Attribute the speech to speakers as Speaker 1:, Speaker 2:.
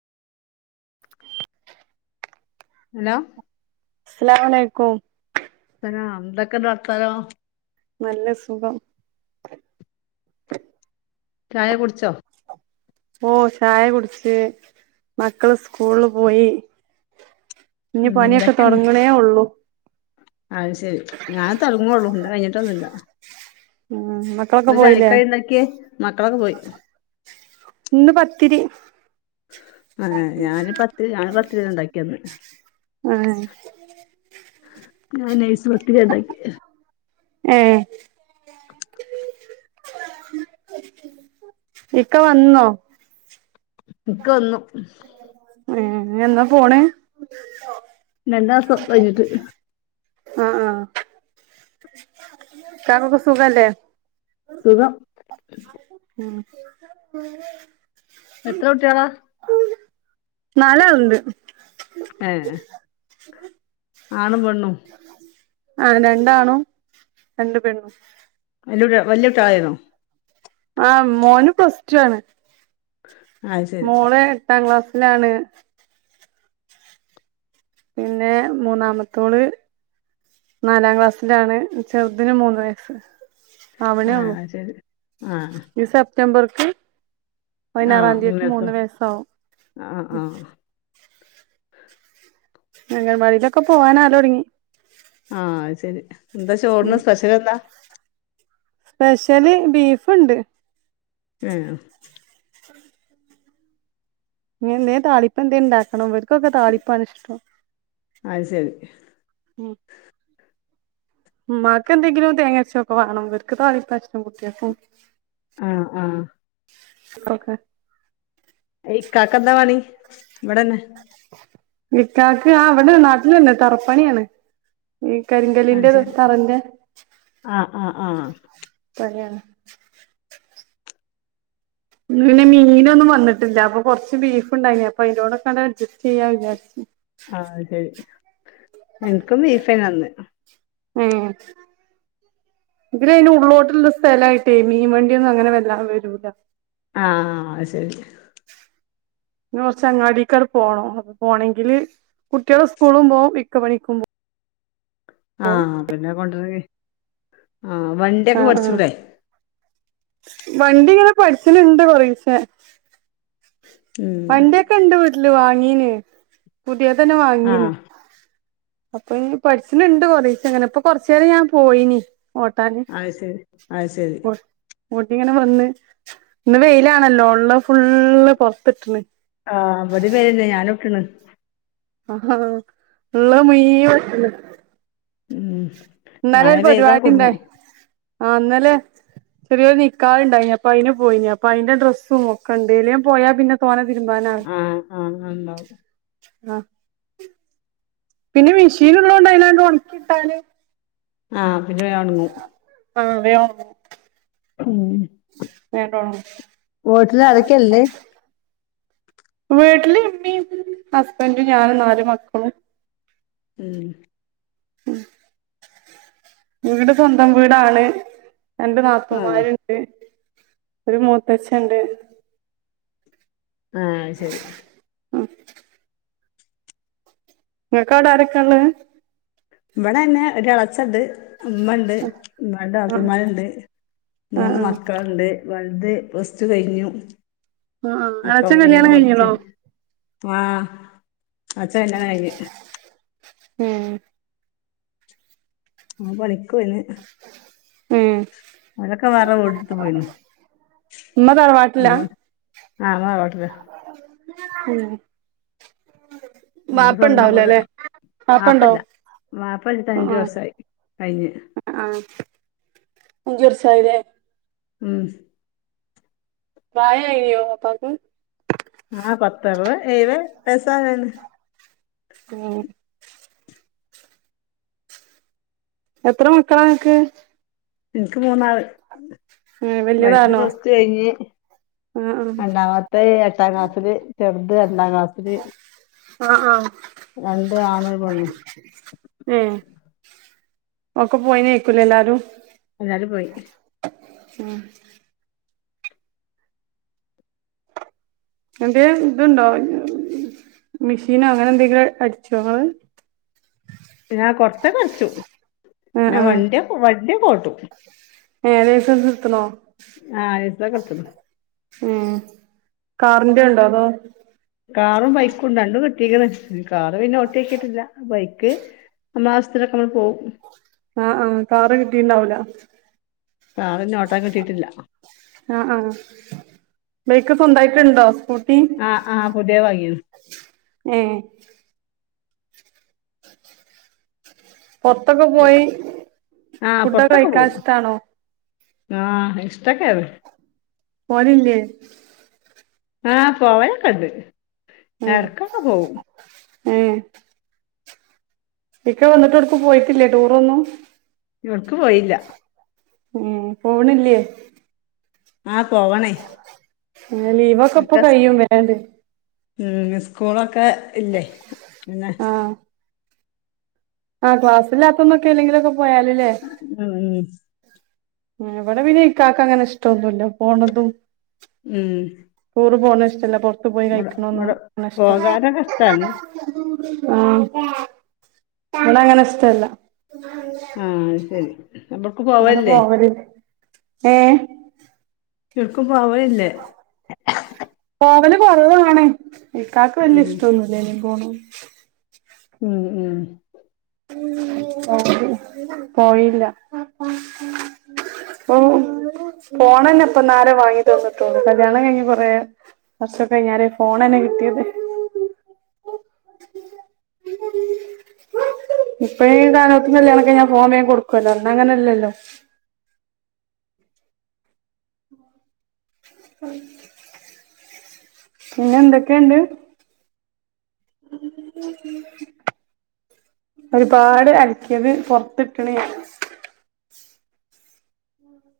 Speaker 1: [inaudible]
Speaker 2: Hello
Speaker 1: അസലാമുഅലയ്ക്കു
Speaker 2: അന എന്തൊക്കെണ്ട് വർത്താനം
Speaker 1: നല്ല സുഖം
Speaker 2: ചായ കുടിച്ചോ
Speaker 1: ഓ ചായ കുടിച്ച് മക്കള് സ്കൂളില് പോയി ഇനി
Speaker 2: ഉം
Speaker 1: പണിയൊക്കെ
Speaker 2: ഇടക്കന്നെ
Speaker 1: തൊടങ്ങണേ ഒള്ളൂ
Speaker 2: അത് ശരി ഞാൻ തൊടങ്ങുള്ളു കഴഞ്ഞിട്ടൊന്നുമില്ല
Speaker 1: ഉം മക്കളൊക്കെ
Speaker 2: എന്താ
Speaker 1: പോയില്ലേ
Speaker 2: ചായക്കടിക്ക്ണ്ടാക്കിയെ മക്കളൊക്കെ പോയി
Speaker 1: ഇന്ന് പത്തിരി
Speaker 2: ആ ഞാന് പത്ത് ഞാന് പത്തിരി ഉണ്ടാക്കിയന്ന്
Speaker 1: ആ
Speaker 2: ഞാൻ നൈസ് പത്തി ഉണ്ടാക്കി
Speaker 1: ഏ ഇക്ക വന്നോ
Speaker 2: ഇക്ക് വന്നു
Speaker 1: ഉം എന്നാ പോണ്
Speaker 2: രണ്ടുമാസം കഴിഞ്ഞിട്ട്
Speaker 1: ആഹ് ആഹ് ഇക്കാക്കൊക്കെ സുഖല്ലേ
Speaker 2: സുഖം
Speaker 1: ഉം [inaudible]
Speaker 2: എത്ര കൂട്ടിളാ
Speaker 1: നാലാള് ഇണ്ട്
Speaker 2: ആ ആണും പെണ്ണും
Speaker 1: ആ രണ്ടാണ്ണും രണ്ട് പെണ്ണും
Speaker 2: വല്ല്യയുട്ടെ വല്യട്ടായാന്നോ
Speaker 1: ആ മോന് പ്ലസ് ടു ആണ്
Speaker 2: അത് ശരി
Speaker 1: മോള് എട്ടാം ക്ലാസി ല്ലാണ് പിന്നെ മൂന്നാമെത്തോള് നാലാം ക്ലാസ്സിലാണ് ചെറുദിന് മൂന്ന് വയസ്സ് ആവണേ
Speaker 2: ആാ അശരി ആ
Speaker 1: സെറ്റംബർക്ക് പതിനാറാംതിക്ക് മൂന്ന്
Speaker 2: മൂന്നേസം
Speaker 1: വയസ് ആവും
Speaker 2: ആഹ് ആഹ്
Speaker 1: അംഗവാടിലൊക്കെ പോവാനല് തൊടങ്ങി
Speaker 2: ആാ ശെരി എന്താ ചോറിന്
Speaker 1: ഉം
Speaker 2: സ്പെഷ്യല് എന്താ
Speaker 1: സ്പെഷ്യല് ബീഫ് ണ്ട്
Speaker 2: യെ
Speaker 1: ഇനി എന്തേ താളിപ്പെയെന്തെ ഒണ്ടാക്കണം ഇവർക്കൊക്കെ താളിപ്പാണ് ഇഷ്ടം
Speaker 2: അത് ശെരി
Speaker 1: ഉം ഉമ്മാക്ക് എന്തെങ്കിലും തേങ്ങയാരച്ചെക്കെ വേണം ഇവർക്ക് താളിപ്പാ ഇഷ്ടം കുട്ടിയേക്കും
Speaker 2: ആാ ആാ
Speaker 1: [unintelligible]
Speaker 2: ഇക്കക്കാന്താ പണി ഇവടെന്നേ
Speaker 1: ഇക്കാക്ക് ആ ഇവടെ നാട്ടിലെന്നാ തറപ്പണിയാണ് ഈ കരിങ്കലിന്റെ [unintelligible]
Speaker 2: ആാ ആാ
Speaker 1: [unintelligible] പിന്നെ മീനൊന്നും വന്നിട്ടില്ല അപ്പം കൊറച്ച് ബീഫ്ണ്ടായിനി അപ്പം അതിന്റോടെക്കോ ങ്ങ് അഡ്ജസ്റ്റ് ചെയ്യാ വിചാരിച്ച്
Speaker 2: ആ അത് ശെരി എനിക്കും ബീഫന്നാ അന്ന്
Speaker 1: ഉം ഇതിലെ അയിന് ഉള്ളോട്ടുള്ള സ്ഥലായിട്ടേ മീൻവണ്ടിയൊന്നും അങ്ങനെ വെല്ലാതെ വരൂല്ല.
Speaker 2: ആ അത് ശെരി
Speaker 1: പിന്ന കൊറച്ച് അങ്ങാടിക്കാട് പോണം അത് പോണെങ്കില് കുട്ടികള് സ്കൂളിലും പോകും ഇക്ക പണിക്കും പോ
Speaker 2: ആ പിന്നെ [unintelligible] ആ വണ്ടിയൊക്കെ
Speaker 1: ആഹ് ആഹ്
Speaker 2: പഠിച്ചൂടെ
Speaker 1: വണ്ടി ഇങ്ങനെ പഠിച്ചിനിണ്ട് കൊറേശെ
Speaker 2: ഉം
Speaker 1: വണ്ടിക്കോണ്ടോ വീട്ടിലെ ല് വാങ്ങീന പുതിയ തന്നെ വാങ്ങീന്
Speaker 2: ആഹ്
Speaker 1: അപ്പൊ ഇ പഠിച്ചട്ട ഇണ്ട് കൊറേശ അങ്ങനെ ഇപ്പൊ കൊറച്ച നേേരം ഞാൻ പോയിന്
Speaker 2: അത് ശരി അ ശരി
Speaker 1: ഊട്ടി ഇങ്ങനെ വന്ന് ഇന്ന് വെയിലാണല്ലോ ഉള്ള ഫുള്ള് പൊ പറ്റുണ്
Speaker 2: ആഹ് ഇവിടേം പേരന്നെ ഞാനൊട്ടണ്
Speaker 1: ആ ഉള്ള മുഴുവൻ
Speaker 2: ഉം മഴ
Speaker 1: ഇന്നാലരു
Speaker 2: പെയ്താ
Speaker 1: പരിപാടി
Speaker 2: കുടുങ്ങും
Speaker 1: ഉണ്ടായി ആ്ന്നല്ലെ ചെറിയരു ന നിക്കാ ഉണ്ടായി അപ്പ അയിന് പോയി അപ്പ അയിന്റെ ഡ്രസ്സും ഒക്കെന്തേലും പോയാ പിന്നെ തോനെ തിരുമ്പാനായി
Speaker 2: ആഹ ആഹ ഉണ്ടാവും
Speaker 1: ആ പിന്നെ മെഷീൻ ഉള്ളോണ്ട അ ലാൻഡ് ഉണക്കി ഇട്ടാല്
Speaker 2: ആഹ് പിന്നെ വേ ഉണങ്ങും
Speaker 1: ആ വേ ഉണങ്ങും
Speaker 2: ഉം വോട്ടിൽ ആരൊക്കെയല്ലേ
Speaker 1: വീട്ടില് ഇമ്മീ ഹസ്ബൻറും ഞാനും നാാലും മക്കളും
Speaker 2: ഉം
Speaker 1: ഉ വീട് സ്വന്തം വീടാണ് രണ്ട്
Speaker 2: ആഹ്
Speaker 1: നാത്തൂമാരുണ്ട് ഒരു മൂത്തച്ചൻ ഉണ്ട്
Speaker 2: ആ ശരി
Speaker 1: ആ നിനക്കാട ആരക്കാണ്
Speaker 2: ഇവിടെന്നെ ഒരു ഇളച്ചണ്ട് ഉമ്മ ഉണ്ട് രണ്ട്
Speaker 1: ആഹ്
Speaker 2: നാത്തൂന്മാരുണ്ട്
Speaker 1: ആഹ്
Speaker 2: മൂന്ന്
Speaker 1: ആഹ്
Speaker 2: മക്കളുണ്ട് വലുത് പ്ലസ് ടു കഴിഞ്ഞു
Speaker 1: ആ ആ ഇളച്ഛൻ കല്യാണം കഴിഞ്ഞളോ
Speaker 2: ആ ഇളച്ചൻ കല്യാണം കഴിഞ്ഞ്
Speaker 1: ഉം
Speaker 2: ഓം പണിക്ക്
Speaker 1: ഉം
Speaker 2: പണിക്കൊനഅവരൊക്കെ വേറെ വീട് എടുത്തു പോയി
Speaker 1: ഉമ്മ
Speaker 2: ആ
Speaker 1: തറവാട്ടില
Speaker 2: ഉമ്മ തറവാട്ടില് െ
Speaker 1: ഉം
Speaker 2: നമ്മള്
Speaker 1: വാപ്പ
Speaker 2: സ്വന്തം വീട്
Speaker 1: ഉണ്ടാവൂലല്ലേ
Speaker 2: വാപ്പ
Speaker 1: വാപ്പണ്ടോ
Speaker 2: ഇല്ല വാപ്പ മരിച്ചിട്ട്
Speaker 1: ആഹ്
Speaker 2: അഞ്ചു വർഷം
Speaker 1: ആഹ്
Speaker 2: കഴിഞ്ഞ്
Speaker 1: ആഹ് അഞ്ച് വർഷായീലേ?
Speaker 2: ഉം
Speaker 1: പ്രായവായിയൊ വാപ്പാക്ക്
Speaker 2: ആ പത്തറുപത് എഴുപത് വയസ്സായാണ്
Speaker 1: ആ എത്ര മക്കളാ അനക്ക്?
Speaker 2: എനിക്ക് മൂന്നാള്
Speaker 1: ഏഹ്
Speaker 2: വലുത്
Speaker 1: വല്യതാണോ
Speaker 2: പ്ലസ്ടു കഴിഞ്ഞ്
Speaker 1: ആഹ് ആഹ്
Speaker 2: രണ്ടാമത്തെ എട്ടാം ക്ലാസില് ചെറുത് രണ്ടാം ക്ലാസ്സില്
Speaker 1: ആഹ് ആഹ്
Speaker 2: രണ്ട് ആണും ഒരു പെണ്ണും.
Speaker 1: ഒക്ക പോയിനേ ഏക്കൂലേ എല്ലാരും
Speaker 2: എല്ലാരും പോയി
Speaker 1: ഉം എന്ത് ഇതുണ്ടോ മെഷീനോ അങ്ങനെ എന്തെങ്കിലും അടിച്ചോ ഇങ്ങള്
Speaker 2: പിന്നെ കൊറച്ചൊക്കട്ച്ചും
Speaker 1: ആഹ്
Speaker 2: നാൻ
Speaker 1: ആഹ്
Speaker 2: വണ്ടി ഒക്കെ പട് വണ്ടി യൊക്കെ ഓട്ടും
Speaker 1: ഏഹ് ലൈസൻസ് ഇടത്ണോ
Speaker 2: [unintelligible] [unintelligible]
Speaker 1: ഉം കാറിന്റെ ഉണ്ടോ? അതോ
Speaker 2: കാറും ബൈക്കുണ്ട് രണ്ടും ട്ടിണ് കാറ് പിന്നെ ഓട്ടിയോ കിട്ടില്ല ബൈക്ക് ക്ക് നമ്മ ഔസ്യത്തിന് ഒക്കെ പോഉം
Speaker 1: ആ ആ കാറ് കിട്ടീണ്ടാവൂല
Speaker 2: ആ അതന്നെ ഓട്ടാൻ കിട്ടീട്ടില്ല
Speaker 1: ആ ആ ബൈക്ക് സ്വന്തായിട്ടുണ്ടോ?
Speaker 2: ആ ആ പുതിയെ വാങ്ങി
Speaker 1: ഏ പൊറത്തൊക്കെ പോയി ഫുഡൊക്കെ കഴിക്കാഷ്ട്ടാണോ [unintelligible]
Speaker 2: ആ എക്സ്ട്രാ കെയറ്
Speaker 1: പോവലില്ലേ?
Speaker 2: ആ പോവലൊക്കെ ഇണ്ട്. എടയ്ക്കൊക്കെ പോവും.
Speaker 1: ഏ ഇക്ക വന്നിട്ടെവിടുക്കും പോയിട്ടില്ലേ ടൂറൊന്നും?
Speaker 2: എവിടുക്കും പോയീല്ല.
Speaker 1: ഉം പോണില്ല്യേ?
Speaker 2: ആ പോവണേ
Speaker 1: ഏഹ് ലീവൊക്കെ ഇപ്പൊ
Speaker 2: ഒക്കെ സ്
Speaker 1: കഴിയും വേണ്ട്.
Speaker 2: ഉം സ്കൂളൊക്കെ ഇല്ലേ പിന്നെ
Speaker 1: ആ ക്ലാസ്ല്ലാത്തന്നെക്കെ എ ല്ലെങ്കിലക്കെ പോയാല്ല്ലേ
Speaker 2: ഉം ഉം
Speaker 1: എവിടെ പിന കക്ക് അങ്ങനെ ഇഷ്ടൊന്നുമല്ല പോണതും
Speaker 2: ഉം
Speaker 1: [unintelligible] ഷ്ടല പോറത്തു പോയി
Speaker 2: ഇവടെ
Speaker 1: കഴിക്കണന്നും
Speaker 2: ഇവടെ
Speaker 1: നഷ്ടം
Speaker 2: പോകാനൊക്കെ ഇഷ്ടാണ്
Speaker 1: ആഹ അവിടെ അങ്ങനെ ഇഷ്ടല്ല
Speaker 2: ആഹ അ ശരി അവിടക്ക്
Speaker 1: അങ്ങനെ
Speaker 2: പോവല്ലേ
Speaker 1: പോവലില്ല ഏ
Speaker 2: [unintelligible] ക്ക പോവല്ലേ
Speaker 1: പോവല് കൊറവാണ് ഇക്കാക്ക് വലിയ ഇഷ്ടൊന്നുലനി പോണ [inaudible]
Speaker 2: ഉം ഉം
Speaker 1: പോയില്ല അപ്പ ഫോൺന്നെ ഇപ്പൊന്നരെ വാങ്ങി തോന്നിട്ടോളു കല്യാണം കഴിഞ് കൊറെ വർഷൊക്കെ കഴിഞ്ഞാര ഫോൺ തന്നെ കിട്ടിയത് ഇപ്പ ഈ കാനത്തില്യാണക്ക ഞാൻ ഫോമ ൻ കൊടുക്കുവല്ലോ അ അങ്ങനെല്ലല്ലോ പിന്നെ എന്തൊക്കെയുണ്ട് ഒരുപാട് അലക്കിയത് പുറത്തിട്ടണ് ഞാന്